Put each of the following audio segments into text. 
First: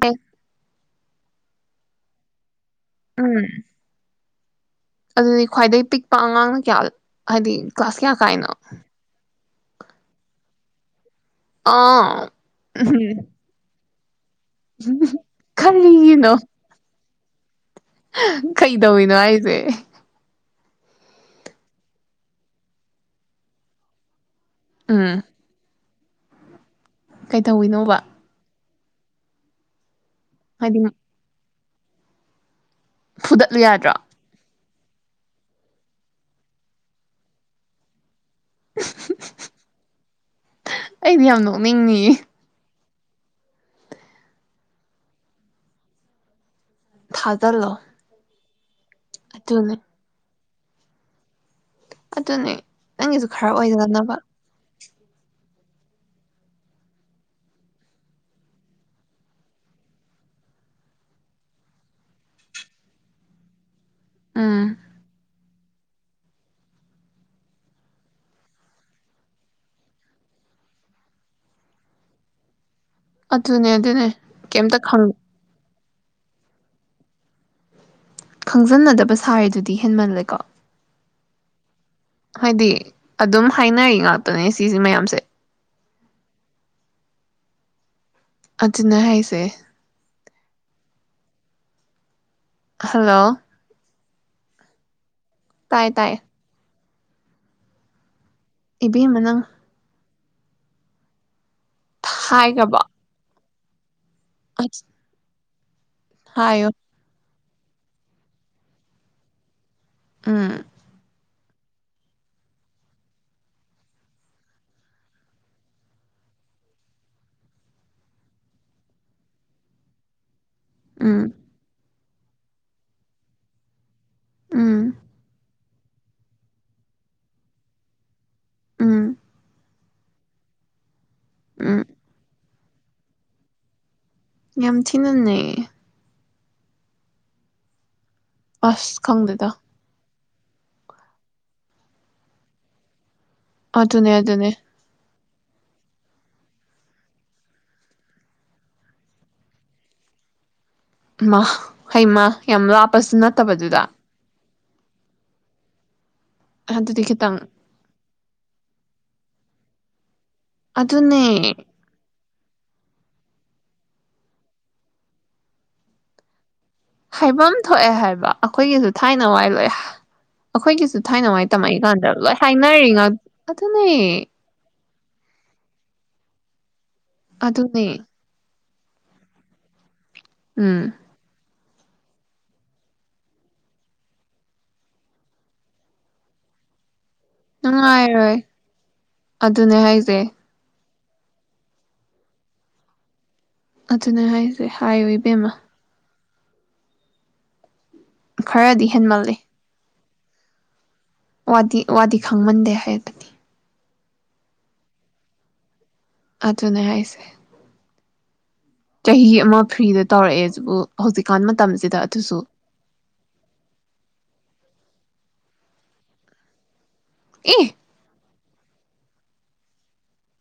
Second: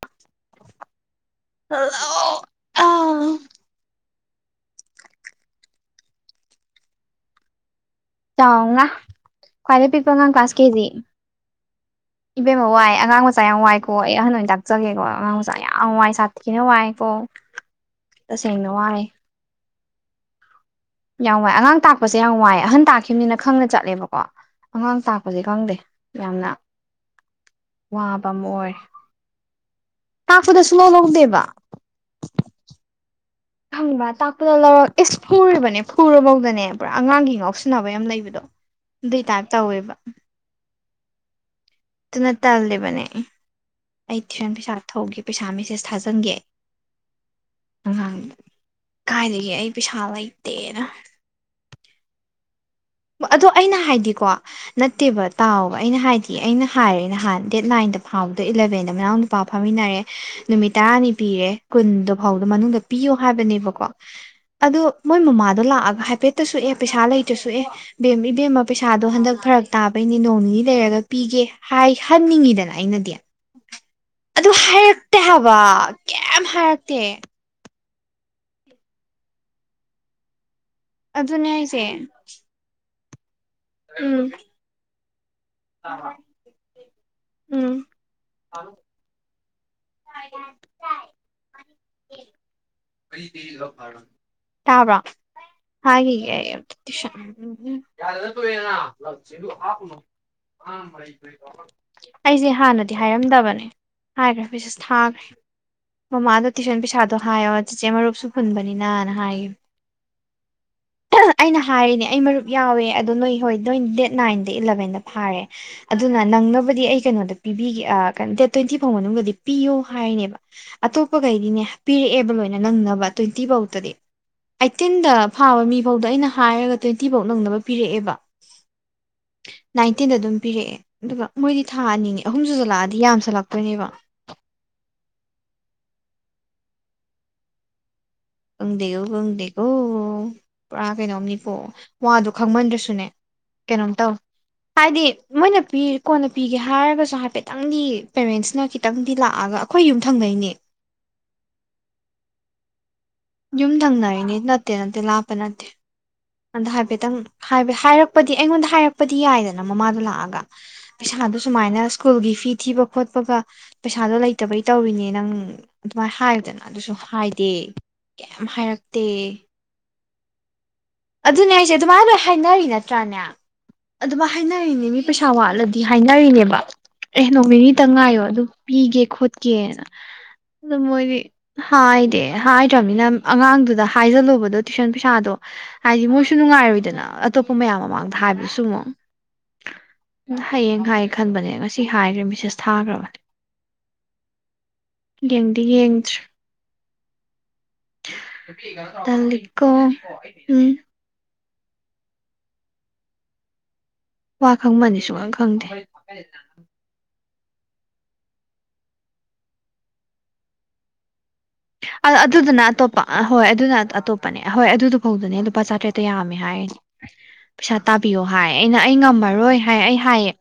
Bag hello ꯑꯥ ꯎꯝ ꯑꯗꯨꯗꯤ ꯈ꯭ꯋꯥꯏꯗꯒꯤ ꯄꯤꯛꯄ ꯑꯉꯥꯡꯅ ꯀꯌꯥ ꯍꯥꯏꯗꯤ ꯀ꯭ꯂꯥꯁ ꯀꯌꯥ ꯀꯥꯏꯅꯣ꯫ ꯈ꯭ꯋꯥꯏꯗ ꯄꯤꯛꯄ ꯑꯉꯥꯡ ꯀ꯭꯭ꯂꯥꯁ ꯀꯦ ꯖꯤ꯫ ꯑꯥ ꯏꯕꯦꯝꯃ ꯋꯥꯏ ꯑꯉꯥꯡ ꯎꯝ ꯃꯆꯥ ꯌꯥꯝ ꯋꯥꯏ ꯍꯣꯏ ꯑꯍꯟ ꯇꯥꯛꯆꯒꯦꯀꫭ ꯑꯉꯥꯡ ꯃꯆꯥ ꯌꯥꯝ ꯋꯥꯏ ꯁꯥꯊꯤꯅ ꯋꯥꯏ ꯀꯣ꯫ ꯇꯁꯦꯡꯅ ꯀꯩꯗꯧꯏꯅꯣ ꯍꯥꯏꯁꯦ꯫ ꯌꯥꯝ ꯋꯥꯏ ꯑꯉꯥꯡ ꯇꯥꯛꯄꯁꯦ ꯌꯥꯝ ꯋꯥꯏ ꯑꯍꯟ ꯇꯥꯛꯈꯤꯕꯅꯤꯅ ꯈꯪꯅ ꯆꯠꯂꯦꯕꯀꯣ ꯑꯉꯥꯡ ꯎꯝ ꯇꯛꯄꯁꯦ ꯀꯪꯗꯦ꯫ ꯌꯥꯝꯅ ꯀꯩꯗꯧꯋꯤꯅꯣꯕ ꯋꯥꯕ ꯑꯃ ꯑꯣꯏ ꯇꯥꯛꯄꯗ ꯍꯥꯏꯗꯤ ꯁꯨꯡꯂꯧ ꯂꯧꯗꯦꯕ꯫ ꯐꯨꯗꯠꯂꯨ [unintelligible] ꯌꯥꯗ꯭ꯔꯣ ꯍꯪꯕ ꯇꯥꯛꯄꯗ ꯂꯧꯔ ꯑꯦꯁ ꯐꯨꯔꯤꯕꯅꯦ ꯐꯨꯔꯨꯐꯧꯗꯅꯦ ꯄꯨꯔꯥ ꯑꯉꯥꯡꯒꯤ ꯉꯥꯎꯁꯤꯟꯅꯕ ꯌꯥꯝ ꯂꯩꯕꯗꯣ꯫ ꯑꯗꯨꯏ ꯇꯥꯏꯞ ꯇꯧꯋꯦꯕ꯫ ꯑꯩꯗꯤ ꯌꯥꯝ ꯅꯣꯛ ꯑꯗꯨꯅ ꯇꯜꯂꯤꯕꯅꯦ꯫ ꯑꯩ ꯇꯨꯏꯁꯟ ꯄꯩꯁꯥ ꯊꯧꯒꯦ ꯄꯩꯁꯥ ꯃꯦꯁꯦꯁ ꯊꯥꯖꯤꯟꯒꯦ꯫ ꯊꯥ ꯖꯜꯂꫭ꯫ ꯀꯥꯏꯗꯒꯤ ꯑꯩ ꯄꯩꯁꯥ ꯂꯩ ꯇꯦꯛꯑꯦꯗ ꯇꯅꯤ ꯑꯗꯣ ꯑꯩꯅ ꯍꯥꯏꯗꯤꯀꯣ ꯅꯠꯇꯦꯕ ꯇꯥꯎꯕ ꯑꯩꯅ ꯍꯥꯏꯗꯤ ꯑꯩꯅ ꯍꯥꯏꯔꯦꯅ ꯅꯍꯥꯟ ꯗꯦꯠ ꯅꯥꯏꯟꯗ ꯐꯥꯎꯕꯗꯣ ꯏꯂꯕꯦꯟꯗ ꯃꯅꯥꯎ ꯅꯨꯄꯥ ꯐꯝꯃꯤꯟꯅꯔꯦ ꯅꯨꯃꯤꯠ ꯇꯔꯥꯅꯤ ꯄꯤꯔꯦ ꯀꯨꯟꯗ ꯐꯥꯎꯕꯗ ꯃꯅꯨꯡꯗ ꯄꯤꯌꯣ ꯍꯥꯏꯕꯅꯦꯕꯀꯣ ꯎꯝ ꯑꯗꯨ ꯃꯣꯏ ꯃꯃꯥꯗꯣ ꯂꯥꯛ ꯍꯥꯏꯐꯦꯠꯇꯁꯨ ꯑꯦ ꯄꯩꯁꯥ ꯂꯩꯇꯁꯨ ꯑꯦ ꯕꯦꯝ ꯏꯕꯦꯝꯃ ꯄꯩꯁꯥꯗꯣ ꯍꯟꯗꯛ ꯐꯔꯛ ꯇꯥꯕꯩꯅꯦ ꯅꯣꯡ ꯅꯤꯅꯤ ꯂꯩꯔꯒ ꯄꯤꯒꯦ ꯍꯥꯏꯍꯟꯅꯤꯡꯉꯤꯗꯅ꯫ ꯑꯩꯅꯗꯤ ꯑꯗꯨꯅꯦ ꯑꯗꯨꯅꯦ ꯑꯗꯨ ꯀꯩꯝꯇ ꯍꯥꯏꯔꯛꯇꯦ ꯍꯥꯏꯕ ꯀꯩꯝ ꯍꯥꯏꯔꯛꯇꯦ ꯈꯪꯖꯟꯅꯗꯕ ꯁꯥꯔꯤꯗꯨꯗꯤ ꯍꯦꯟꯃꯜꯂꯦꯀꯣ ꯑꯗꯨꯅꯦ ꯍꯥꯏ ꯆꯦ ꯍꯥꯏꯗꯤ ꯑꯗꯨꯝ ꯍꯥꯏꯅꯔꯤ ꯉꯥꯛꯇꯅꯦ ꯁꯤꯁꯤ ꯃꯌꯥꯝꯁꯦ ꯎꯝ ꯑꯗꯨꯅꯦ ꯍꯥꯏꯁꯦ ꯆ ꯍꯜꯂꯣ ꯀꯔꯤꯗꯤ ꯂꯧ ꯐꯥꯔ ꯇꯥꯕ꯭ꯔꯥ ꯇꯥꯏ ꯇꯥꯏ ꯍꯥꯏꯒꯤꯒꯦ ꯑꯩꯑꯝ ꯁꯟ ꯅ ꯏꯕꯦꯝꯃ ꯅꯪ ꯑꯗꯨ ꯍꯥꯞꯄꯨꯅꯣ ꯑꯥꯡ ꯑꯩꯁꯦ ꯍꯥꯏꯈ꯭ꯔꯕꯣ ꯍꯥꯟꯅꯗꯤ ꯍꯥꯏꯔꯝꯗꯕꯅꯦ ꯍꯥꯏꯒꯔ꯭ꯦ ꯃꯦꯁꯦꯁ ꯊ꯭ꯒꯔꯦ ꯃꯃꯥꯗ ꯍꯥꯏꯌꯣ ꯇꯌꯨꯏꯁꯟ ꯄꯤꯁꯥꯗꯣ ꯍꯥꯏꯑꯣ ꯆꯤꯆꯦ ꯃꯔꯨꯞꯁꯨ ꯐꯨꯟꯕꯅꯤꯅꯅ ꯍꯥꯏꯌꯦ ꯎꯝ ꯑꯩꯅ ꯍꯥꯏꯔꯤꯅꯦ ꯑꯩ ꯃꯔꯨꯞ ꯌꯥꯎꯋꯦ ꯑꯗꯣ ꯅꯣꯏ ꯍꯣꯏ ꯅꯣꯏ ꯗꯦꯠ ꯅꯥꯏꯟꯗ ꯏꯂꯕꯦꯟꯗ ꯐꯥꯔꯦ ꯑꯗꯨꯅ ꯅꯪꯅꯕꯨꯗꯤ ꯑꯩ ꯀꯩꯅꯣꯗ ꯄꯤꯕꯤꯒꯦ ꯑ ꯀꯩ ꯗꯦꯠ ꯇ꯭ꯋꯦꯟꯇꯤ ꯐꯥꯎ ꯃꯅꯨꯡꯗꯗꯤ ꯄꯤꯌꯣ ꯍꯥꯏꯔꯤꯅꯦꯕ ꯑꯇꯣꯞꯄ ꯎꯝ ꯀꯩꯗꯤꯅꯦ ꯄꯤꯔꯛ ꯑꯦꯕ ꯂꯣꯏꯅꯥ ꯩꯅ ꯅꯪꯅꯕ ꯇ꯭ꯋꯦꯟꯇꯤ ꯐꯧꯗꯗꯤ ꯎꯝ ꯑꯩꯥꯏꯠꯇꯤꯟꯗ ꯐꯥꯕ ꯃꯤ ꯐꯧꯗ ꯑꯩꯅ ꯍꯥꯏꯔꯒ ꯇ꯭ꯋꯦꯟꯇꯤ ꯐꯧ ꯅꯪꯅꯕ ꯄꯤꯔꯛꯑꯦꯕ ꯎꯝ ꯅꯥꯏꯟꯇꯤꯟꯗ ꯑꯗꯨꯝ ꯄꯤꯔꯛꯑꯦ ꯑꯗꯨꯒ ꯃꯣꯏꯗꯤ ꯊꯥ ꯎꯝ ꯑꯅꯤꯅꯦ ꯑꯍꯨꯝꯁꯨ ꯂꯥꯛꯑꯗꯤ ꯌꯥꯝꯁꯜ ꯂꯛꯇꯣꯏꯅꯦꯕ ꯌꯥꯝ ꯊꯤꯅꯅꯩ ꯑꯁ ꯀꯪꯗꯦꯀꯣ ꯈꯪꯗꯦꯗ ꯀꯪꯗꯦꯀꯣ ꯄꯨꯔꯥ ꯀꯩꯅꯣꯝꯅꯤꯀꯣ ꯋꯥꯗꯣ ꯈꯪꯃꯟꯗ꯭ꯔꯁꯨꯅꯦ ꯑꯗꯨꯅꯦ ꯀꯩꯅꯣꯝꯇꯧ ꯑꯗꯨꯅꯦ ꯍꯥꯏꯗꯤ ꯃꯣꯏꯅ ꯄꯤꯔꯤ ꯀꯣꯟꯅ ꯄꯤꯒꯦ ꯍꯥꯏꯔꯒꯁꯨ ꯍꯥꯏꯐꯦꯠꯇꯪꯗꯤ ꯄꯦꯔꯦꯟꯁꯅ ꯈꯤꯇꯪꯗꯤ ꯂꯥꯛꯑꯒ ꯑꯩꯈꯣꯏ ꯌꯨꯝꯊꯪꯅꯩꯅꯦ ꯃꯥ ꯍꯩꯃ ꯌꯥꯝ ꯂꯞ ꯄꯁꯨ ꯌꯨꯝ ꯅꯠꯇꯕꯗꯨꯗ ꯊꯪꯅꯔꯤꯅꯦ ꯅꯠꯇꯦ ꯅꯠꯇꯦ ꯂꯥꯞꯄ ꯅꯠꯇꯦ ꯑꯗ ꯑꯗꯨꯗꯤ ꯍꯥꯏꯐꯦꯠꯇꯪ ꯈꯤꯇꯪ ꯍꯥꯌꯕ ꯍꯥꯏꯔꯛ ꯄꯗꯤ ꯑꯩꯉꯣꯟꯗ ꯍꯥꯏꯔꯛꯄꯗꯤ ꯌꯥꯏꯗꯅ ꯃꯃꯥꯗꯣ ꯂꯥꯛꯑꯒ ꯄꯩꯁꯥꯗꯨ ꯑꯗꯨꯅꯦ ꯁꯨꯃꯥꯏꯅ ꯁ꯭ꯀꯨꯜꯒꯤ ꯐꯤ ꯊꯤꯕ ꯈꯣꯠꯄꯒ ꯄꯩꯁꯥꯗꯣ ꯂꯩꯇꯕꯩ ꯇꯧꯔꯤꯅꯦ ꯅꯪ ꯑꯗꯨꯃꯥꯏꯅ ꯍꯥꯏꯕꯗꯅ ꯍꯥꯏꯐꯝ ꯊꯣꯛꯑꯦ ꯍꯥꯏꯕ ꯑꯩꯈꯣꯏꯒꯤꯁꯨ ꯍꯥꯏꯔꯛꯇꯦ ꯊꯥꯏꯅ ꯋꯥꯏ ꯂꯣꯏ ꯑꯩꯈꯣꯏꯒꯤꯁꯨ ꯊꯥꯏꯅꯉꯥꯏ ꯑꯗꯨꯅꯦ ꯍꯥꯏꯁꯦ ꯑꯗꯨꯃꯥꯏꯅ ꯇꯝꯃꯛꯏꯀꯥꯟꯗ ꯂꯣꯏ ꯍꯥꯏꯅꯔꯤ ꯅꯠꯇ꯭ꯔꯥꯅꯦ ꯑꯗꯨꯅꯦ ꯑꯗꯨꯃꯥꯏ ꯍꯥꯏꯅꯔꯤꯅꯦ ꯃꯤ ꯄꯩꯁꯥ ꯋꯥꯠꯂꯗꯤ ꯍꯥꯏꯅꯔꯤꯅꯦꯕ ꯑꯦ ꯅꯣꯡꯃꯤꯠ ꯅꯤꯇꯪ ꯑꯗꯨꯅꯦ ꯉꯥꯏꯌꯣ ꯑꯗꯨ ꯄꯤꯒꯦ ꯈꯣꯠꯀꯦ ꯎꯝ ꯑꯗꯣꯃꯣꯏꯅꯤ ꯍꯥꯏꯗꯤ ꯍꯥꯏꯗ꯭ꯔꯝꯅꯤꯅ ꯑꯉꯥꯡꯗꯨꯗ ꯍꯥꯏꯖꯜꯂꯨꯕꯗꯣ ꯇꯨꯁꯟ ꯄꯩꯁꯥꯗꯣ ꯍꯥꯏꯗꯤ ꯃꯣꯏꯁꯨ ꯅꯨꯡꯉꯥꯏꯔꯣꯏꯗꯅ ꯑꯇꯣꯞꯄ ꯃꯌꯥꯝ ꯃꯃꯥꯡꯗ ꯅꯨꯡꯉꯥꯏꯔꯣꯏ ꯍꯥꯏꯕꯗꯨꯁꯨ ꯑꯃꯨꯛ ꯑꯗꯨꯅꯦ ꯍꯥꯏꯁꯦ ꯍꯌꯦꯡ ꯍꯥꯏꯒꯦ ꯈꯟꯕꯅꯦ ꯉꯁꯤ ꯍꯥꯏꯔꯦ ꯃꯤꯁꯦꯁ ꯊꯥꯈ꯭ꯔꯕꯅꯦ ꯑꯗꯨꯅꯦ ꯍꯥꯏꯁꯦ ꯍꯥꯏꯌꯨ ꯏꯕꯦꯝꯃ ꯌꯦꯡꯗꯤ ꯌꯦꯡꯗ꯭ꯔꯤ ꯈꯔꯗꯤ ꯍꯦꯟꯃꯜꯂꯤ ꯇꯜꯂꯤꯀꯣ ꯎꯝ ꯋꯥꯗꯤ ꯋꯥꯗꯤ ꯈꯪꯃꯟꯗꯦ ꯍꯥꯏꯕꯗꯤ ꯋꯥ ꯈꯪꯕꯅꯤ ꯁꯨꯡ ꯈꯪ ꯈꯪꯗꯦ ꯑꯗꯨꯅꯦꯍꯥꯏꯁꯦ ꯆꯍꯤ ꯑꯃ ꯐ꯭ꯔꯤꯗ ꯇꯧꯔꯛꯑꯦ ꯑꯗꯨꯕꯨ ꯍꯧꯖꯤꯛ ꯀꯥꯟ ꯃꯇꯝꯁꯤꯗ ꯑꯗꯨꯁꯨ ꯑꯍꯣꯏ ꯑꯗꯨꯅ ꯑꯇꯣꯞꯄꯅꯦ ꯑꯍꯣꯏ ꯑꯗꯨꯗꯣ ꯐꯧꯗꯨꯅꯦ ꯂꯨꯄꯥ ꯆꯥꯇ꯭ꯔꯦꯠꯇ ꯌꯥꯝꯃꯦ ꯍꯥꯏꯔꯤꯅꯤ ꯑꯦ ꯄꯩꯁꯥ ꯇꯥꯕꯤꯌꯣ ꯍꯥꯏ ꯑꯩꯅ ꯑꯩ ꯉꯝꯃꯔꯣꯏ ꯍꯥꯏ ꯑꯩ ꯍꯥꯏꯌꯦ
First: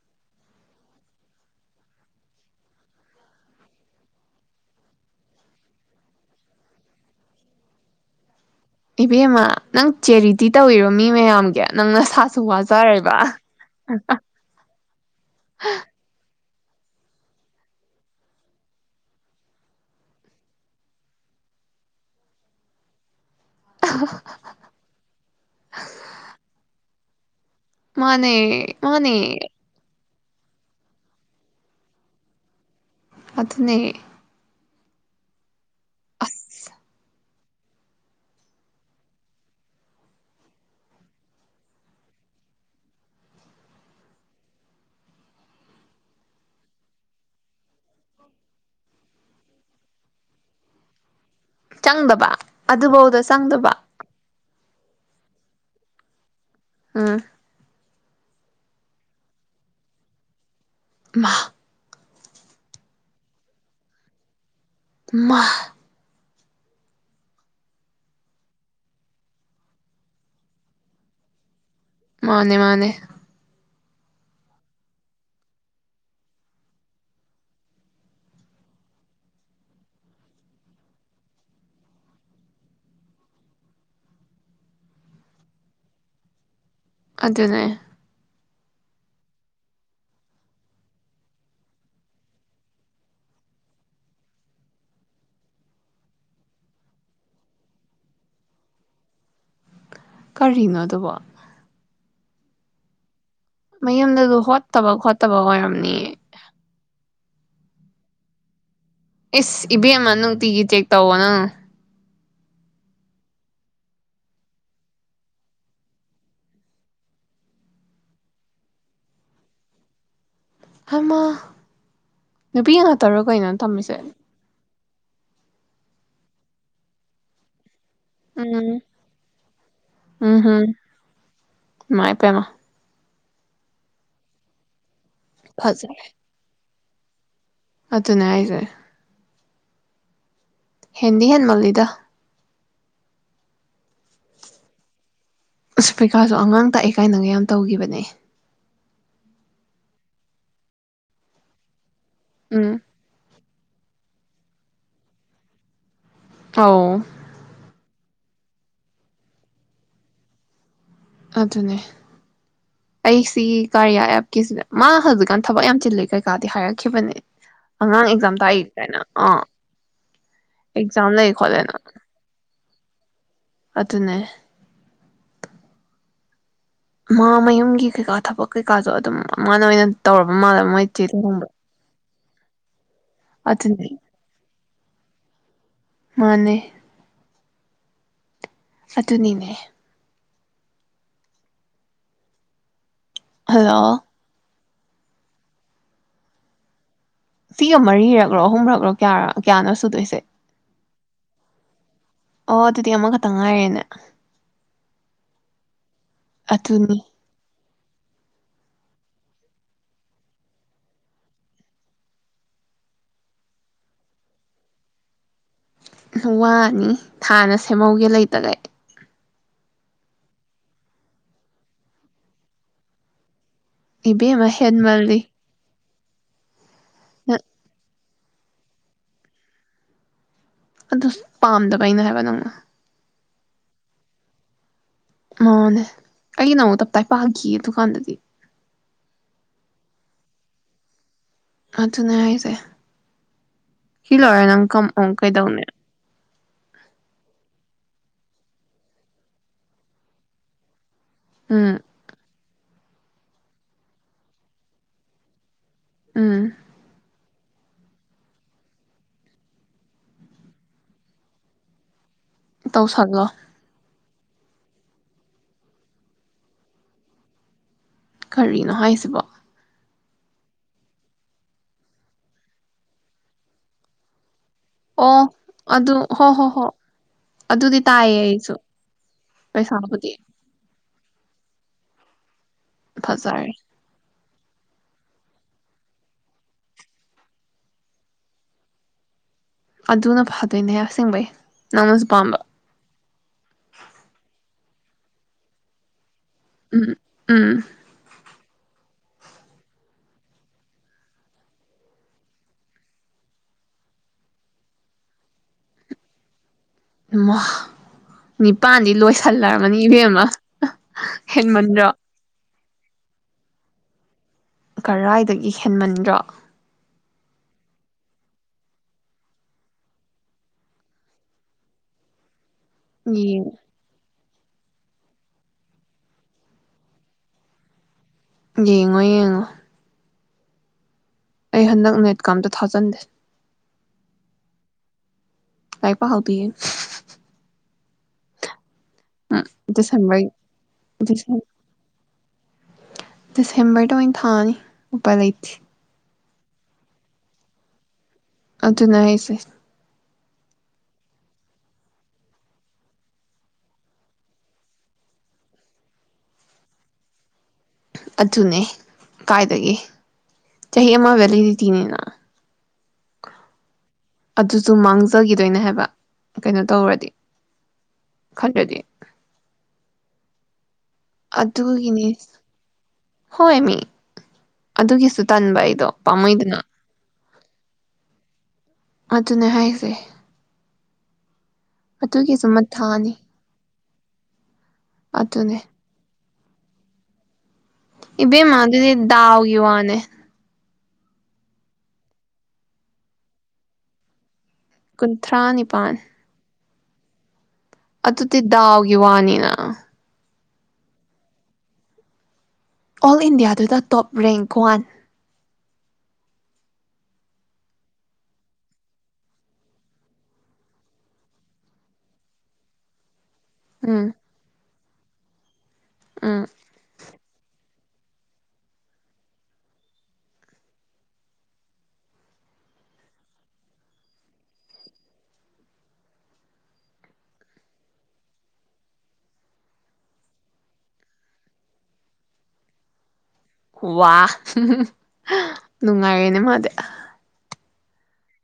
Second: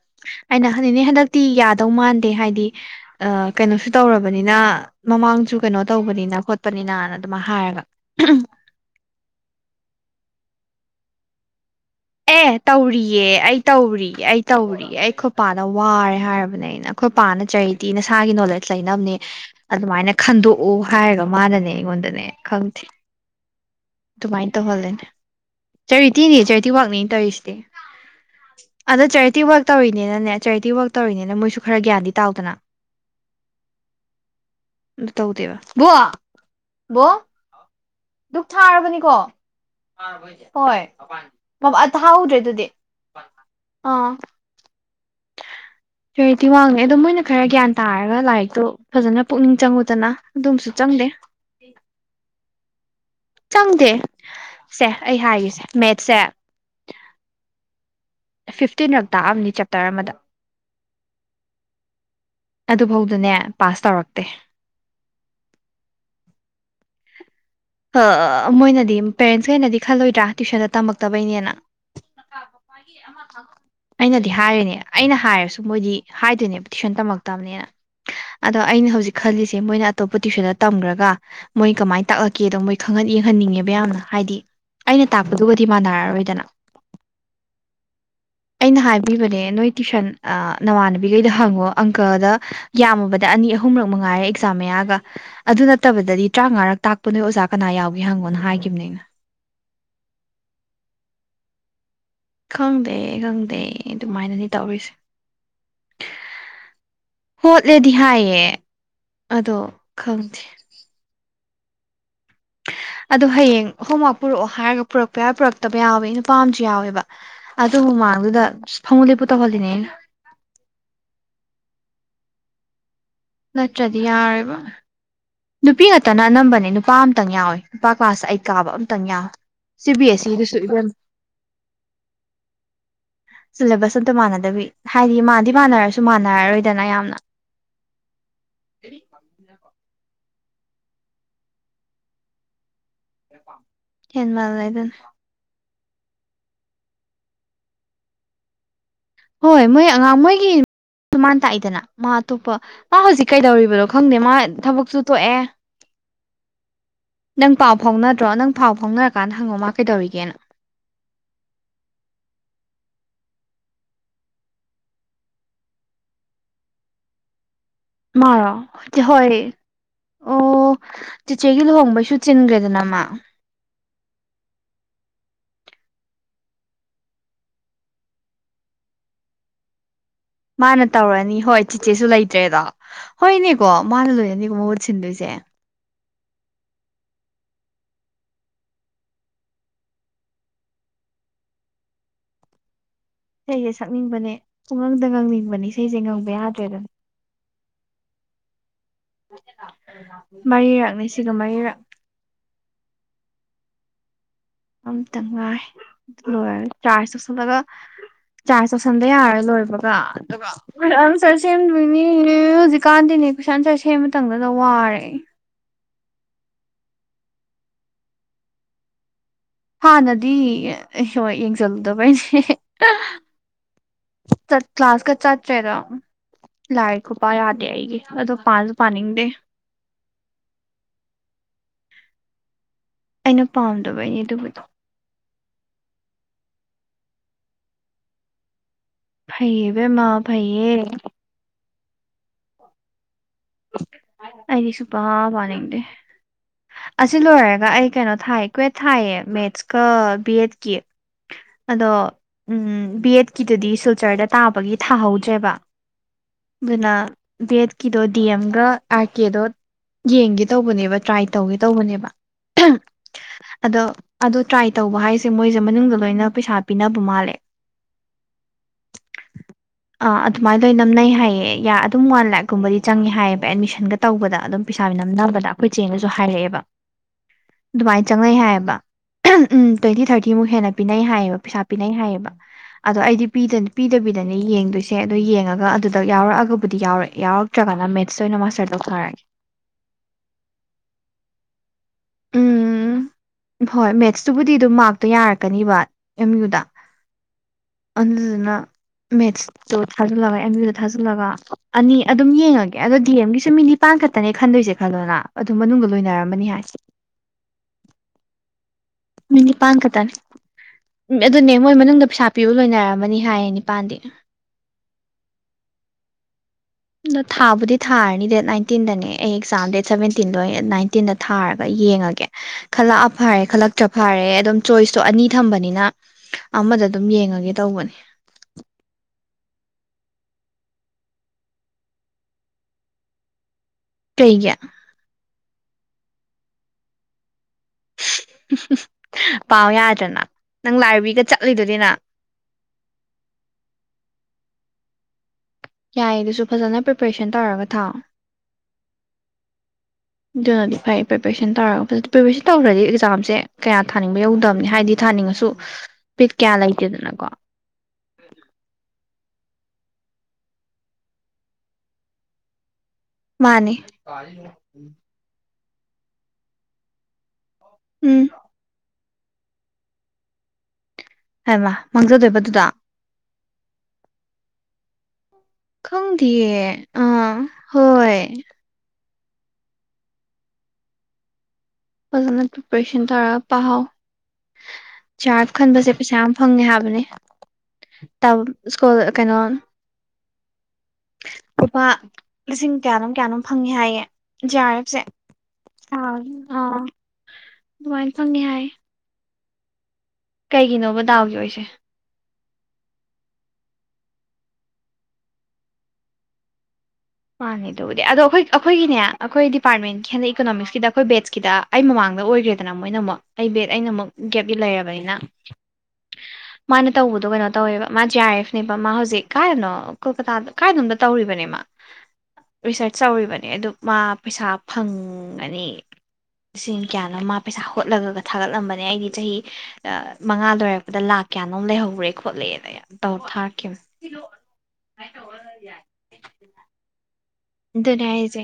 ꯑꯩꯅ ꯍꯥꯏꯗꯤꯅꯦ ꯍꯟꯗꯛꯇꯤ ꯌꯥꯗꯧ ꯃꯥꯟꯗꯦ ꯍꯥꯏꯗꯤ ꯀꯩꯅꯣꯁꯨ ꯇꯧꯔꯕꯅꯤꯅ ꯃꯃꯥꯡꯁꯨ ꯀꯩꯅꯣ ꯇꯧꯕꯅꯤꯅ ꯈꯣꯠꯄꯅꯤꯅꯅ ꯑꯗꯨꯃꯥꯏ ꯍꯥꯏꯔꯒ ꯏꯕꯦꯝꯃ ꯅꯪ ꯆꯦꯔꯤꯇꯤ ꯇꯧꯔꯤꯔꯣ ꯃꯤ ꯃꯌꯥꯝꯒꯤ ꯅꯪ ꯅꯁꯥꯁꯨ ꯑꯦ ꯇꯧꯔꯤꯌꯦ ꯋꯥꯖꯔꯤꯕ ꯑꯩ ꯇꯧꯔꯤꯌꯦ ꯑꯩ ꯇꯧꯔꯤꯌꯦ ꯑꯩ ꯈꯣꯏꯄꯥꯅ ꯋꯥꯔꯦ ꯍꯥꯏ ꯅꯦ ꯑꯩꯅ ꯑꯩꯈꯣꯏ ꯄꯥꯅ ꯆꯩꯔꯤꯇꯤ ꯅꯁꯥꯒꯤ ꯅꯣꯂꯦꯖ ꯂꯩꯅꯕꯅꯦ ꯑꯗꯨꯃꯥꯏꯅ ꯈꯟꯗꯣꯛꯎ ꯍꯥꯏꯔꯒ ꯃꯥꯅꯅꯦ ꯑꯩꯉꯣꯟꯗꯅꯦ ꯈꯪꯗꯦ ꯑꯗꯨꯃꯥꯏꯅ ꯇꯧꯍꯜꯂꯦꯅꯦ ꯆꯦꯔꯤꯇꯤꯅꯤ ꯆꯦꯔꯤꯇꯤ ꯋꯥꯛꯅꯤ [unintelligible] ꯃꯥꯅꯦ ꯃꯥꯅꯦ ꯅꯦꯅꯅꯦ ꯆꯦꯔꯤꯇꯤ ꯋꯔꯛ ꯇꯧꯔꯤꯅꯦꯅ ꯃꯣꯏꯁꯨ ꯈꯔ ꯒꯌꯥꯟꯗꯤ ꯇꯥꯎꯗꯅ ꯑꯗꯨꯅꯦ ꯇꯧꯗꯦꯕ ꯕꯣ ꯑꯁ ꯕꯣ ꯗꯨꯛ ꯊꯥꯔꯕꯅꯤꯀꯣ ꯍꯣꯏ ꯊꯥꯍꯧꯗ꯭ꯔꯤ ꯑꯗꯨꯗꯤ ꯑꯥ ꯔ꯭ꯑꯦꯛ ꯇꯤ ꯋꯥꯡꯉꯦ ꯑꯗꯨ ꯃꯣꯏꯅ ꯈꯔ ꯒ꯭ꯌꯥꯟ ꯇꯥꯔꯒ ꯂꯥꯏꯔꯤꯛꯇꯣ ꯐꯖꯅ ꯄꯨꯛꯅꯤꯡ ꯆꯪꯉꯨꯗꯅ ꯑꯗꯨꯝꯁꯨ ꯆꯪꯗꯦ ꯆꯪꯗꯕ ꯑꯗꯨꯕꯧꯗꯤ ꯑꯗꯣ ꯁꯡꯗꯕ ꯆꯪꯗꯦ ꯁꯦ ꯑꯩ ꯍꯥꯏꯒꯦꯁꯦ ꯃꯦꯠ ꯁꯦ ꯎꯝ ꯐꯤꯐꯇꯤꯟꯔꯛ ꯇꯥꯛꯑꯝꯅꯤ ꯆꯦꯞꯇꯔ ꯑꯃꯗ ꯏꯃꯥ ꯑꯗꯨꯐꯧꯗꯅꯦ ꯄꯥꯁ ꯇꯧꯔꯛꯇꯦ ꯏꯃꯥ ꯃꯣꯏꯅꯗꯤ ꯄꯦꯔꯦꯟꯁꯒꯩ ꯅꯗꯤ ꯈꯜꯂꯣꯏꯗ꯭ꯔꯥ ꯇ꯭ꯋꯨꯏꯁꯟꯗ ꯇꯝꯃꯛꯇꯕꯩꯅꯦꯅ ꯃꯥꯅꯦ ꯃꯥꯅꯦ ꯑꯩꯅꯗꯤ ꯍꯥꯏꯔꯦꯅꯦ ꯑꯩꯅ ꯍꯥꯏꯔꯁꯨ ꯃꯣꯏꯗꯤ ꯍꯥꯏꯗꯣꯏꯅꯦꯕ ꯇꯨꯁꯟ ꯇꯝꯃꯛꯇꯕꯅꯦꯅ ꯑꯗꯣ ꯑꯩꯅ ꯍꯧꯖꯤꯛ ꯈꯜꯂꯤꯁꯦ ꯃꯣꯏꯅ ꯑꯇꯣꯞꯄ ꯇꯨꯁꯟꯗ ꯇꯝꯈ꯭ꯔꯒ ꯃꯣꯏ ꯀꯃꯥꯏꯅ ꯇꯥꯛꯂꯛ ꯀꯦꯗꯣ ꯃꯣꯏ ꯈꯪꯍꯟ ꯌꯦꯡꯍꯟꯅꯤꯡꯉꯦꯕ ꯌꯥꯝꯅ ꯍꯥꯏꯗꯤ ꯑꯩꯅ ꯇꯥꯛꯄꯗꯨꯒꯗꯤ ꯃꯥꯟꯅꯔꯔꯣꯏꯗꯅ ꯑꯗꯨꯗꯅꯦ ꯑꯩꯅ ꯍꯥꯏꯕꯤꯕꯅꯦ ꯅꯣꯏ ꯇ꯭ꯋꯨꯏꯁꯟ ꯅꯃꯥꯟꯅꯕꯤꯈꯩꯗ ꯍꯪꯉꯣ ꯑꯪꯀꯗ ꯌꯥꯝꯃꯕꯗ ꯑꯅꯤ ꯑꯍꯨꯝꯔꯛ ꯃꯉꯥꯏꯔꯦ ꯑꯦꯛꯖꯥꯝ ꯃꯌꯥꯒ ꯑꯗꯨ ꯅꯠꯇꯕꯗꯗꯤ ꯇꯔꯥꯃꯉꯥꯔꯛ ꯇꯥꯛꯄ ꯄ ꯅꯣꯏ ꯑꯣꯖꯥ ꯀꯅꯥ ꯌꯥꯎꯒꯦ ꯍꯪꯉꯣꯅ ꯍꯥꯏꯈꯤꯕꯅꯦ ꯑꯩꯅ ꯀꯔꯤꯅꯣ ꯑ ꯑꯗꯨꯕꯣ ꯈꯪꯗꯦ ꯈꯪꯗ ꯃꯌꯨꯝꯗꯁꯨ ꯍꯣꯠꯇꯕ ꯈꯣꯠꯇꯕ ꯑꯣꯏꯔꯝꯅꯤꯌꯦ ꯍꯣꯠꯂꯦꯗꯤ ꯍꯥꯏꯌꯦ ꯑꯗꯣ ꯏꯁ ꯏꯕꯦꯝꯃ ꯈꯪꯗꯦ ꯅꯨꯡꯇꯤꯒꯤ ꯆꯦꯛ ꯇꯧꯋ ꯅꯪ ꯑꯗꯣ ꯍꯌꯦꯡ ꯍꯣꯝꯋ꯭ꯔꯥꯛ ꯄꯨꯔꯛꯑꯣ ꯍꯥꯏꯔꯒ ꯄꯨꯔꯛꯄ ꯌꯥꯏ ꯄꯨꯔꯛꯇꯕ ꯌꯥꯎꯕ ꯅꯨꯄ ꯑꯃꯁꯨ ꯌꯥꯎꯋꯦꯕ ꯑꯗꯨ ꯃꯃꯥꯡꯗꯨꯗ ꯐꯃꯨ ꯂꯦꯞꯄꯨ ꯇꯧꯍꯜꯂꯤꯅꯦ ꯑꯩꯅ ꯑꯃ ꯅꯨꯄꯤ ꯇꯔꯣ ꯀꯩꯅꯣ ꯊꯝꯃꯤꯁꯦ ꯅꯠꯇ꯭ꯔꯗꯤ ꯌꯥꯔꯣꯏꯕ ꯅꯨꯄꯤ ꯉꯛꯇꯅ ꯑꯅꯝꯕꯅꯦ ꯅꯨꯄꯥ ꯑꯃꯇꯪ ꯌꯥꯎꯋꯦ ꯅꯨꯄꯥ ꯀ꯭ꯂꯥꯁꯇ ꯑꯩꯠ ꯎꯝ ꯀꯥꯕ ꯑꯝꯇꯪ ꯌꯥ ꯁꯤ ꯕꯤ ꯑꯦꯁ ꯏꯗꯨꯁꯨ ꯎꯝꯍꯨꯝ ꯏꯚꯦꯝ ꯏꯃꯥꯏ ꯄꯦꯝꯃ ꯁꯤꯂꯦꯕꯁ ꯑꯇ ꯃꯥꯅꯗꯕꯤ ꯍꯥꯏꯗꯤ ꯃꯥꯗꯤ ꯐꯖꯔꯦ ꯃꯥꯟꯅꯔꯁꯨ ꯃꯥꯟꯅꯔꯔꯣꯏ ꯗꯅ ꯌꯥꯝꯅ ꯑꯗꯨꯅꯦ ꯍꯥꯏꯁꯦ ꯍꯦꯟꯗꯤ ꯍꯦꯟꯃꯜꯂꯤꯗ ꯍ ꯃꯥꯜ ꯂꯩꯗꯅ ꯑ ꯄ꯭ꯔꯤꯀꯥꯁꯨ ꯑꯉꯥꯡ ꯇꯥꯛꯑꯦ ꯀꯥꯏꯅꯒ ꯌꯥꯝ ꯇꯧꯈꯤꯕꯅꯦ ꯍꯣꯏ ꯃꯣꯏ ꯑꯉꯥꯡ ꯃꯣꯏꯒꯤ ꯃꯥ ꯅ ꯇꯥꯛꯏꯗꯅ ꯃꯥ ꯑꯇꯨꯞꯄ ꯎꯝ ꯃꯥ ꯍꯧꯖꯤꯛ ꯀꯩꯗꯧꯔꯤꯕꯅꯣ ꯈꯪꯗꯦ ꯃꯥ ꯊꯕꯛꯁꯨꯨ ꯇꯣꯛꯑꯦ ꯑꯥꯎ ꯅꯪ ꯄꯥꯎ ꯐꯥꯎꯅꯗ꯭ꯔꯣ ꯅꯪ ꯐꯥꯎ ꯐꯥꯎꯅꯔꯀꯥꯟꯗ ꯍꯪꯉꯣ ꯃꯥ ꯀꯩꯗꯧꯔꯤꯒꯦꯅ ꯑꯗꯨꯅꯦ ꯑꯩꯁꯤ ꯀꯥꯔꯤꯌꯥ ꯑꯦꯞꯀꯤꯁꯤꯗ ꯃꯥ ꯍꯧꯖꯤꯛꯀꯥꯟ ꯊꯕꯛ ꯌꯥꯝ ꯆꯤꯜꯂꯦ ꯀꯩꯀꯥꯗꯤ ꯍꯥꯏꯔꯛꯈꯤꯕꯅꯦ ꯑꯉꯥꯡ ꯑꯦꯛꯖꯥꯝ ꯃꯥꯣ ꯇꯥꯛꯏ ꯀꯥꯏꯅ ꯍꯣꯏ ꯑꯥ ꯑꯣ ꯑꯦꯛꯖꯥꯝ ꯂꯩ ꯆꯤꯆꯦꯒꯤ ꯈꯣꯠꯂꯦꯅ ꯂꯨꯍꯣꯡꯕꯩꯁꯨ ꯆꯤꯟꯈ꯭ꯔꯦꯗꯅꯃ ꯑꯗꯨꯅꯦ ꯃꯥ ꯃꯌꯨꯝꯒꯤ ꯀꯩꯀꯥ ꯊꯕꯛ ꯀꯩꯀꯥꯁꯨꯣ ꯑꯗꯨꯝ ꯃꯥꯅ ꯑꯣꯏꯅ ꯇꯧꯔꯕ ꯃꯥꯜꯂꯦ ꯃꯥꯅ ꯃꯣꯏ ꯆꯦ ꯇꯧꯔꯅꯤ ꯊꯣꯡꯕ ꯍꯣꯏ ꯆꯤꯆꯦꯁꯨ ꯂꯩꯇꯦ ꯆꯦꯗ ꯍꯣꯏ ꯏꯅꯦ ꯀꯣ ꯑꯗꯨꯅꯦ ꯃꯥꯜ ꯂꯣꯏ ꯑꯦꯅꯦ ꯀꯣ ꯃ ꯁꯤꯟꯗꯣꯏꯁꯦ ꯃꯥꯅꯦ ꯑꯗꯨꯅꯤꯅꯦ ꯏꯁꯩꯁꯦ ꯍꯜꯂꯣ ꯁꯛꯅꯤꯡꯕꯅꯦ ꯄꯨꯈꯪꯗ ꯉꯪꯅꯤꯡꯕꯅꯤ ꯏꯁꯩꯁꯦ ꯉꯪꯕ ꯌꯥꯗ꯭ꯔꯦꯗꯅ ꯁꯤꯒ ꯃꯔꯤꯔꯛ꯭ꯔꯣ ꯑꯍꯨꯝꯔꯛꯂꯣ [unintelligible] ꯀꯌꯥꯅꯣ ꯁꯨꯗꯣꯏꯁꯦ ꯃꯔꯤꯔꯛꯅꯦ ꯁꯤꯒ ꯃꯔꯤꯔꯛ꯫ ꯑꯣ ꯑꯗꯨꯗꯤ ꯑꯃꯈꯛꯇ ꯉꯥꯏꯔꯦꯅꯦ꯫ ꯑꯝꯇ ꯉꯥꯏ ꯂꯣꯏꯔ ꯑꯗꯨꯅꯤ ꯆꯥꯔꯖ ꯆꯧꯁꯤꯜꯂꯒ꯫ ꯆꯥꯔꯖ ꯇꯧꯁꯟꯗ ꯌꯥꯔꯔꯣꯏ ꯂꯣꯏꯕꯒ ꯑꯗꯨꯒ ꯀꯣꯏꯁꯟ ꯑꯟꯁꯔ ꯁꯦꯝꯗꯣꯏꯅꯤ ꯍꯧꯖꯤꯛꯀꯥꯟꯗꯤꯅꯦ ꯀꯣꯏꯁꯟ ꯑꯟꯁꯔ ꯁꯦꯝ ꯃꯇꯝꯗꯗ ꯋꯥꯔꯦ ꯋꯥꯅꯤ ꯊꯥꯅ ꯁꯦꯝꯍꯧꯒꯦ ꯂꯩꯇꯒꯩ ꯍꯥꯟꯅꯗꯤ [unintelligible] ꯌꯦꯡꯁꯤꯜꯂꯨꯗꯕꯩꯁꯦ ꯏꯕꯦꯝꯃ ꯆꯠ ꯀ꯭ꯂꯥꯁ ꯀ ꯍꯦꯟꯃꯜꯂꯤ ꯆꯠꯇ꯭ꯔꯦꯗꯣ ꯂꯥꯏ ꯈꯨꯄꯥ ꯅꯪ ꯌꯥꯗꯦ ꯑꯩꯒꯤ꯫ ꯑꯗꯣ ꯄꯥꯁꯨ ꯄꯥꯅꯤꯡꯗꯦ ꯑꯗꯨ ꯄꯥꯝꯗꯕꯩꯅ ꯍꯥꯏꯕ ꯅꯪꯅ ꯑꯩꯅ ꯄꯥꯝꯗꯕꯩꯅꯦ ꯑꯗꯨꯕꯨꯗꯣ ꯃꯥꯅꯦ ꯑꯩꯒꯤ ꯅ ꯑꯃꯨꯛ ꯇꯞꯇꯥꯏ ꯄꯥꯈꯤꯌꯦ ꯗꯨꯀꯥꯟꯗꯗꯤ ꯐꯩꯌꯦ ꯏꯕꯦꯝꯃ ꯐꯩꯌꯦ ꯑꯗꯨꯅꯦ ꯍꯥꯏꯖꯦ ꯁꯤ ꯂꯣꯏꯕ ꯅꯪ ꯑꯩꯗꯤ ꯀꯝ ꯁꯨꯄꯥ [unintelligible] ꯀꯩꯗꯧꯅꯦ ꯄꯥꯅꯤꯡꯗꯦ ꯑꯁꯤ ꯂꯣꯏꯔꯒ ꯑꯩ ꯀꯩꯅꯣ ꯊꯥꯏ ꯀ꯭ꯨꯋꯦꯠ ꯊꯥꯏꯌꯦ ꯃꯦꯠꯁꯀ ꯕꯤ ꯑꯦꯗꯀꯤ ꯎꯝ ꯑꯗꯣ ꯎꯝ ꯕꯤ ꯑꯦꯗꯀꯤꯗꯨꯗꯤ ꯁꯤꯜꯆꯔꯗ ꯇꯥꯕꯒꯤ ꯊꯥꯍꯧꯗ꯭ꯔꯦꯕ ꯎꯝ ꯅꯥ ꯕꯦꯠꯀꯤꯗꯣ ꯗꯤ ꯑꯦꯝꯒ ꯑꯥꯔ ꯀꯦꯗꯣ ꯌꯦꯡꯒꯦ ꯇꯧꯕꯅꯦꯕ ꯇ꯭ꯔꯥꯏ ꯇꯧꯒꯦ ꯇꯧꯕꯅꯦꯕ ꯇꯧꯁꯜꯂꯣ ꯑꯗꯣ ꯑꯗꯣ ꯇ꯭ꯔꯥꯏ ꯇꯧꯕ ꯍꯥꯏꯁꯦ ꯃꯣꯏꯁꯦ ꯃꯅꯨꯡꯗ ꯂꯣꯏꯅ ꯄꯩꯁꯥ ꯄꯤꯅꯕ ꯃꯥꯜꯂꯦ ꯀꯔꯤꯅꯣ ꯍꯥꯏꯁꯤꯕꯣ ꯑ ꯑꯗꯨꯃꯥꯏꯅꯗ ꯑꯣꯏꯅ ꯅꯝꯅꯩ ꯍꯥꯏꯌꯦ ꯌꯥ ꯑꯗꯨꯝ ꯋꯥꯟ ꯂꯥꯛꯀꯨꯝꯕꯗꯤ ꯆꯪꯉꯦ ꯍꯥꯏꯌꯦꯕ ꯑꯦꯗꯃꯤꯁꯟꯒ ꯇꯧꯕꯗ ꯑꯗꯨꯝ ꯄꯩꯁꯥ ꯃꯤ ꯑꯣ ꯅꯝꯅꯕꯗ ꯑꯩꯈꯣꯏ ꯑꯗꯨ ꯆꯦꯅꯁꯨ ꯍꯣ ꯍꯣ ꯍꯥꯏꯔꯛꯑꯦꯕ ꯍꯣ ꯑꯗꯨꯗꯤ ꯑꯗꯨꯃꯥꯏꯅ ꯇꯥꯏꯌꯦ ꯆꯪꯅꯩ ꯑꯩꯁꯨ ꯍꯥꯏꯌꯦꯕ ꯎꯝ ꯇ꯭ꯋꯦꯟꯇꯤ ꯄꯩꯁꯥꯕꯨꯗꯤ ꯊꯥꯔꯇꯤꯃꯨꯛ ꯍꯦꯟꯅ ꯄꯤꯅꯩ ꯍꯥꯏꯌꯦꯕ ꯄꯩꯁꯥ ꯄꯤꯅꯩ ꯍꯥꯏꯌꯦꯕ ꯑꯗꯣ ꯑꯩꯗꯤ ꯐꯖꯔꯦ ꯄꯤꯗ ꯄꯤꯗꯕꯤ ꯗꯅꯦ ꯌꯦꯡꯗꯣꯏꯁꯦ ꯑꯗꯣ ꯌꯦꯡꯉꯒ ꯑꯗꯨ ꯑꯗꯥ ꯌꯥꯎꯔꯛꯑꯒꯕꯨꯗꯤ ꯌꯥꯎꯔ ꯌꯥꯎꯔꯛꯇ꯭ꯔꯒꯅ ꯃꯦꯠꯁꯇ ꯑꯣꯏꯅ ꯃꯥꯁꯇꯔ ꯇꯧꯊꯅꯔꯅꯤ ꯑꯗꯨꯅ ꯐꯗꯣꯏꯅꯦ ꯑꯁꯦꯡꯕꯩ ꯅꯪꯅꯁꯨ ꯄꯥꯝꯕ ꯎꯝ ꯍꯣꯏ ꯃꯦꯠꯁ ꯇꯕꯨ ꯑꯗꯨꯗꯤ ꯑꯗꯨꯝ ꯃꯥꯔꯛꯇꯣ ꯌꯥꯔꯛꯀꯅꯤꯕ ꯑꯦꯝ ꯌꯨꯗ ꯎꯝ ꯎꯝ ꯑꯗꯨꯗꯨꯅ ꯃꯦꯠꯁꯇꯣ ꯊꯥꯖꯤꯜꯂꯒ ꯑꯦꯝ ꯌꯨꯗ ꯊꯥꯖꯤꯜꯂꯒ ꯑꯅꯤ ꯑꯗꯨꯝ ꯌꯦꯡꯉꯒꯦ ꯑꯗꯣ ꯗꯤ ꯑꯦꯝ ꯒꯤꯁꯨ ꯃꯤ ꯅꯤꯄꯥꯟ ꯈꯛꯇꯅꯦ ꯈꯟꯗꯣꯏꯁꯦ ꯈꯜꯂꯣꯅ ꯑꯗꯨ ꯃꯅꯨꯡꯗ ꯂꯣꯏꯅꯔꯝꯃꯅꯤ ꯍꯥꯏ ꯃꯥ ꯏꯤꯄꯥꯥꯟꯗꯤ ꯃꯤ ꯅꯤꯄꯥꯟ ꯂꯣꯏꯁꯜꯂꯃꯅꯤ ꯈꯛꯇꯅꯤ ꯏꯕꯦꯝꯃ ꯑꯗꯨꯅꯦ ꯃꯣꯏ ꯍꯦꯟꯃꯟꯗ꯭ꯔꯣ ꯃꯅꯨꯡꯗ ꯄꯩꯁꯥ ꯄꯤꯕ ꯂꯣꯏꯅꯔꯝꯃꯅꯤ ꯍꯥꯏꯌꯦ ꯅꯤꯄꯥꯜꯗꯤ ꯀꯔꯥꯏꯗꯒꯤ ꯍꯦꯟꯃꯟꯗ꯭ꯔꯣ ꯑꯗꯣ ꯊꯥꯕꯨꯗꯤ ꯊꯥꯔꯅꯤ ꯗꯦꯠ ꯅꯥꯏꯟꯇꯤꯟꯗꯅꯦ ꯑꯩ ꯑꯦꯛꯖꯥꯝ ꯗꯦꯠ ꯁꯚꯦꯟꯇꯤꯟꯗꯣ ꯑꯩ ꯅꯥꯏꯟꯇꯤꯟꯗ ꯊꯥꯔꯒ ꯌꯦꯡꯉꯒꯦ ꯈꯜꯂꯛꯑ ꯐꯥꯔꯦ ꯌꯦꯡꯉꯣ ꯈꯜꯂꯛꯇ꯭ꯔ ꯐꯥꯔꯦ ꯑꯗꯨꯝ ꯆꯣꯏꯁꯇꯣ ꯑꯅꯤ ꯊꯝꯕꯅꯤꯅ ꯑꯃꯗ ꯑꯗꯨꯝ ꯌꯦꯡꯉꯒꯦ ꯇꯧꯕꯅꯤ ꯌꯦꯡꯉꯣ ꯌꯦꯡꯉꯣ ꯑꯩ ꯍꯟꯗꯛ ꯅꯦꯠꯀ ꯑꯝꯇ ꯊꯥꯖꯟꯗꯦ ꯀꯩꯒꯤ ꯂꯥꯏꯔꯤꯛ ꯄꯥꯍꯧꯗꯤꯌꯦ [unintelligible] ꯎꯝ ꯄꯥꯎ ꯌꯥꯗ꯭ꯔꯅ ꯗꯤꯁꯦꯝꯕꯔ ꯅꯪ ꯂꯥꯏꯕ꯭ꯔꯤꯗꯥ ꯆꯠꯂꯤꯗꯨꯅꯤꯅ ꯗꯤꯁꯦꯝꯕꯔꯗ ꯑꯣꯏꯅ ꯊꯥꯅꯤ ꯎꯄꯥꯏ ꯂꯩꯩꯇꯦ ꯌꯥꯏ ꯑꯗꯨꯁꯨ ꯐꯖꯅ ꯄ꯭ꯔꯤꯄꯦꯔꯦꯁꯟ ꯇꯧꯔꯒ ꯊꯧ ꯑꯗꯨꯅꯦ ꯍꯥꯏꯁꯦ ꯑꯗꯨꯅꯗꯤ ꯐꯩ ꯄ꯭ꯔꯤꯄꯦꯔꯦꯁꯟ ꯇꯧꯔꯒ ꯐꯖ ꯄ꯭ꯔꯤꯄꯦꯔꯦꯁꯟ ꯇꯧꯗ꯭ꯔꯗꯤ ꯑꯦꯛꯖꯥꯝꯁꯦ ꯀꯌꯥ ꯊꯥꯅꯤꯡꯕ ꯌꯧꯗꯕꯅꯤ ꯍꯥꯏꯗꯤ ꯊꯥꯅꯤꯡꯉꯁꯨ ꯕꯤꯠ ꯀꯌꯥ ꯂꯩꯇꯦꯗꯅꯀꯣ ꯑꯗꯨꯅꯦ ꯀꯥꯏꯗꯒꯤ ꯆꯍꯤ ꯑꯃ ꯕꯦꯂꯤꯗꯤꯇꯤꯅꯤꯅ ꯃꯥꯅꯤ ꯑꯗꯨꯁꯨ ꯃꯥꯡꯖꯈꯤꯗꯣꯏꯅꯦ ꯍꯥꯏꯕ ꯀꯩꯅꯣ ꯇꯧꯔꯗꯤ ꯎꯝ ꯈꯟꯗ꯭ꯔꯥꯗꯤ ꯍꯥꯏꯕ ꯑꯗꯨꯒꯤꯅꯤ ꯃꯥꯡꯖꯗꯣꯏꯕ ꯑꯗꯨꯗꯣ ꯍꯣꯏ ꯃꯤ ꯑꯗꯨꯒꯤꯁꯨ ꯇꯟꯕ ꯑꯩꯗꯣ ꯈꯪꯗꯤꯌꯦ ꯄꯥꯝꯃꯨꯏꯗꯅ ꯑꯥ ꯍꯣꯏ ꯑꯗꯨꯅꯦ ꯍꯥꯏꯁꯦ ꯐꯖꯥꯅ ꯑꯗꯨꯒꯤꯁꯨ ꯄꯤꯄꯔꯦꯁꯟ ꯃꯊꯥꯅꯤ ꯇꯧꯔ ꯄꯥꯎ ꯍꯧ ꯆꯖꯥ ꯑꯗꯨꯅꯦ ꯈꯟꯕꯁꯦ ꯄꯩꯁꯥ ꯐꯪꯉꯦ ꯍꯥꯏꯕꯅꯤ ꯏꯕꯦꯝꯃꯥ ꯑꯗꯨꯗꯤ ꯗꯥꯎꯒꯤ ꯋꯥꯅꯦ ꯂꯨꯄꯥ ꯂꯤꯁꯤꯡ ꯀꯌꯥꯅꯣꯝ ꯀꯌꯥꯅꯣ ꯐꯪꯉꯦ ꯍꯥꯏꯌꯦ ꯖꯦ ꯑꯔ ꯑꯦꯐ ꯁꯦ ꯀꯨꯟꯊ꯭ꯔꯥ ꯅꯤꯄꯥꯜ ꯑꯥ ꯑꯗꯨꯃꯥꯏꯅ ꯑꯗꯨꯗꯤ ꯐꯪꯉꯦ ꯍꯥꯏꯌꯦ ꯗꯥꯎꯒꯤ ꯋꯥꯅꯤꯅ ꯑꯥ ꯀꯩꯒꯤꯅꯣꯕ ꯗꯥꯎꯒꯤ ꯑꯣꯏꯁꯦ ꯑꯣꯜ ꯏꯟꯗꯤꯌꯥꯗꯨꯗꯥ ꯇꯣꯞ ꯔꯦꯡꯀ ꯋꯥꯟ ꯃꯥꯅꯦ ꯑꯗꯨꯕꯨꯗꯤ ꯑꯗꯣ ꯑꯩꯈꯣꯏ ꯑꯩꯈꯣꯏꯒꯤꯅꯦ ꯑꯩꯈꯣꯏ ꯗꯤꯄꯥꯔꯠꯃꯦꯟꯀꯤ ꯍꯟꯗꯛ ꯏꯀꯣꯅꯣꯃꯤꯛꯁꯀꯤꯗ ꯑꯩꯈꯣꯏ ꯕꯦꯠꯁꯀꯤꯗ ꯑꯩ ꯃꯃꯥꯡꯗ ꯑꯣꯏꯈ꯭ꯔꯦꯗꯅ ꯃꯣꯏꯅ ꯑꯃꯨꯛ ꯑꯩ ꯕꯦꯛ ꯑꯩꯅ ꯑꯃꯨꯛ ꯎꯝ ꯒꯦꯞꯇ ꯂꯩꯔꯕꯅꯦ ꯎꯝ [inaudible] ꯃꯥꯅ ꯇꯧꯕꯗꯣ ꯀꯩꯅꯣ ꯇꯧꯋꯦꯕ ꯃꯥ ꯖꯦ ꯑꯥꯔ ꯑꯦꯐꯅꯦꯕ ꯃꯥ ꯍꯧꯖꯤꯛ ꯀꯥꯏꯅꯣ ꯀꯣꯜꯀꯇꯥꯗ ꯀꯥꯏꯅꯣꯝꯗ ꯇꯧꯔꯤꯕꯅꯦ ꯃꯥ ꯔꯤꯁꯔꯁ ꯇꯧꯔꯤꯕꯅꯦ ꯑꯗꯨ ꯃꯥ ꯄꯩꯁꯥ ꯐꯪꯉꯅꯤ ꯂꯤꯁꯤꯡ ꯀꯌꯥꯅꯣ ꯃꯥ ꯄꯩꯁꯥ ꯍꯣꯠꯂꯒꯒ ꯊꯥꯒꯠꯂꯝꯕꯅꯦ ꯑꯩꯗꯤ ꯆꯍꯤ ꯃꯉꯥ ꯂꯣꯏꯔꯛꯄꯗ ꯂꯥꯛ ꯀꯌꯥꯅꯣꯝ ꯂꯩꯍꯧꯔꯦ ꯈꯣꯠꯂꯦꯅꯧ ꯊꯥ ꯋꯥ ꯅꯨꯡꯉꯥꯏꯔꯦꯅꯦ ꯃꯥꯗꯤ ꯑꯗꯨ ꯍꯥꯏꯁꯦ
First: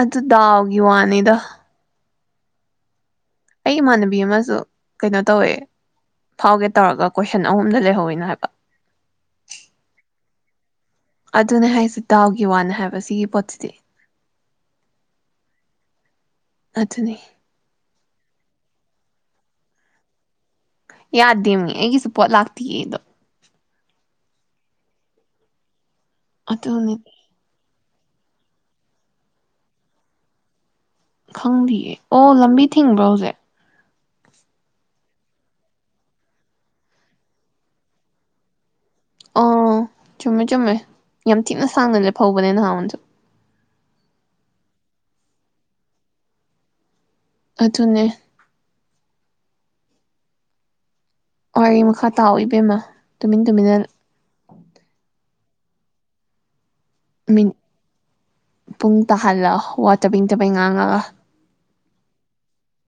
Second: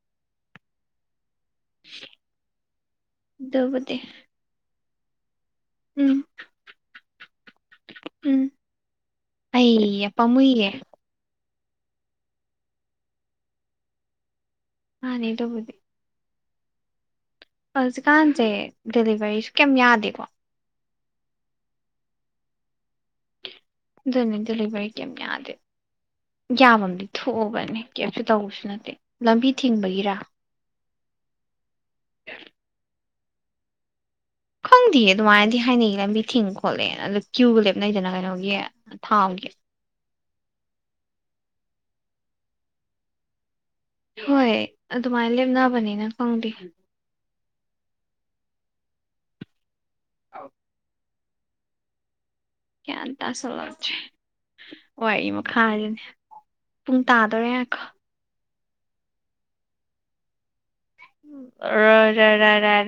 ꯑꯗꯨꯗꯥꯎꯒꯤ ꯋꯥꯅꯦꯗ [unintelligible] ꯑꯩ ꯑꯗꯨꯕꯨꯗꯤ ꯏꯃꯥꯟꯅꯕꯤ ꯑꯃꯁꯨ ꯀꯩꯅ ꯇꯧꯋꯦ ꯎꯝ ꯐꯥꯎꯒꯦ ꯇꯧꯔꯒ ꯀꯣꯏꯁꯟ ꯑꯍꯨꯝꯗ ꯂꯩꯍꯧꯋꯤꯅ ꯍꯥꯏꯕ ꯄꯃꯨꯏꯌꯦꯦ ꯑꯗꯨꯅꯦ ꯍꯥꯏꯁꯦ ꯗꯥꯎꯒꯤ ꯋꯥꯅ ꯍꯥꯏꯕ ꯁꯤꯒꯤ ꯄꯣꯠꯁꯤꯗꯤ ꯃꯥꯅꯦ ꯗꯨꯕꯨꯗꯤ ꯑꯗꯨꯅꯦ ꯍꯧꯖꯤꯛꯀꯥꯟꯁꯦ ꯗꯦꯂꯤꯚꯔꯤꯁꯨ ꯀꯌꯥꯝ ꯌꯥꯗꯦꯀꯣ ꯌꯥꯗꯦꯕꯅꯤ ꯑꯩꯒꯤꯁꯨ ꯄꯣꯠ ꯂꯥꯛꯇꯌꯦ ꯑꯩꯗꯣ ꯗꯨꯅꯤ ꯗꯤꯂꯤꯕ꯭ꯔꯤ ꯀꯦꯝ ꯌꯥꯗꯦ ꯑꯗꯨꯅꯤ ꯌꯥꯝꯕꯝꯗꯤ ꯊꯣꯛꯑꯕꯅꯦ ꯀꯦꯝꯁꯨ ꯇꯧꯕꯁꯨ ꯅꯠꯇꯦ ꯂꯝꯕꯤ ꯊꯤꯡꯕꯒꯤꯔ ꯈꯪꯗꯤꯌꯦ ꯑꯣ ꯂꯝꯕꯤ ꯊꯤꯡꯕ꯭ꯔꯣ ꯍꯧꯖꯤꯛ ꯈꯪꯗꯦꯌꯦ ꯑꯗꯨꯃꯥꯏꯅꯗꯤ ꯍꯥꯏꯅꯩꯒꯤ ꯂꯝꯕꯤ ꯊꯤꯡ ꯈꯣꯠꯂꯦ ꯑꯗꯨ ꯀ꯭ꯌꯨꯒ ꯂꯦꯞꯅꯩꯗꯅ ꯀꯩꯅꯣꯒꯤ ꯊꯥꯎꯒꯤ ꯑꯣ ꯆꯨꯝꯃꯦ ꯆꯨꯝꯃꯦ ꯌꯥꯝ ꯊꯤ ꯅ ꯁꯥꯡꯅ ꯂꯦꯞ ꯐꯧꯕꯅꯦ ꯅꯍꯥꯟꯁꯨ ꯍꯣꯏ ꯑꯗꯨꯃꯥꯏ ꯂꯦꯞꯅꯕꯅꯤꯅ ꯈꯪꯗꯦ ꯑꯗꯨꯅꯦ [unintelligible] ꯋꯥꯔꯤ ꯃꯈꯥ ꯇꯥꯎ ꯏꯕꯦꯝꯃ ꯒ꯭ꯌꯥꯟ ꯇꯨꯃꯤꯟ ꯇꯨꯃꯤꯟꯅ ꯇꯥꯁꯜꯂꯛꯇ꯭ꯔꯦ ꯋꯥꯔꯤ ꯈꯥꯏꯔꯤꯅꯦ ꯄꯨꯡ ꯇꯥꯗꯣꯔꯦ ꯃꯤꯅꯤꯠ ꯉꯥꯏꯈꯣ ꯄꯨꯡ ꯇꯥꯍꯜꯂꯣ ꯋꯥ ꯆꯕꯦꯡ ꯆꯕꯦꯡ ꯉꯥꯡ ꯔ ꯔ ꯔ ꯔ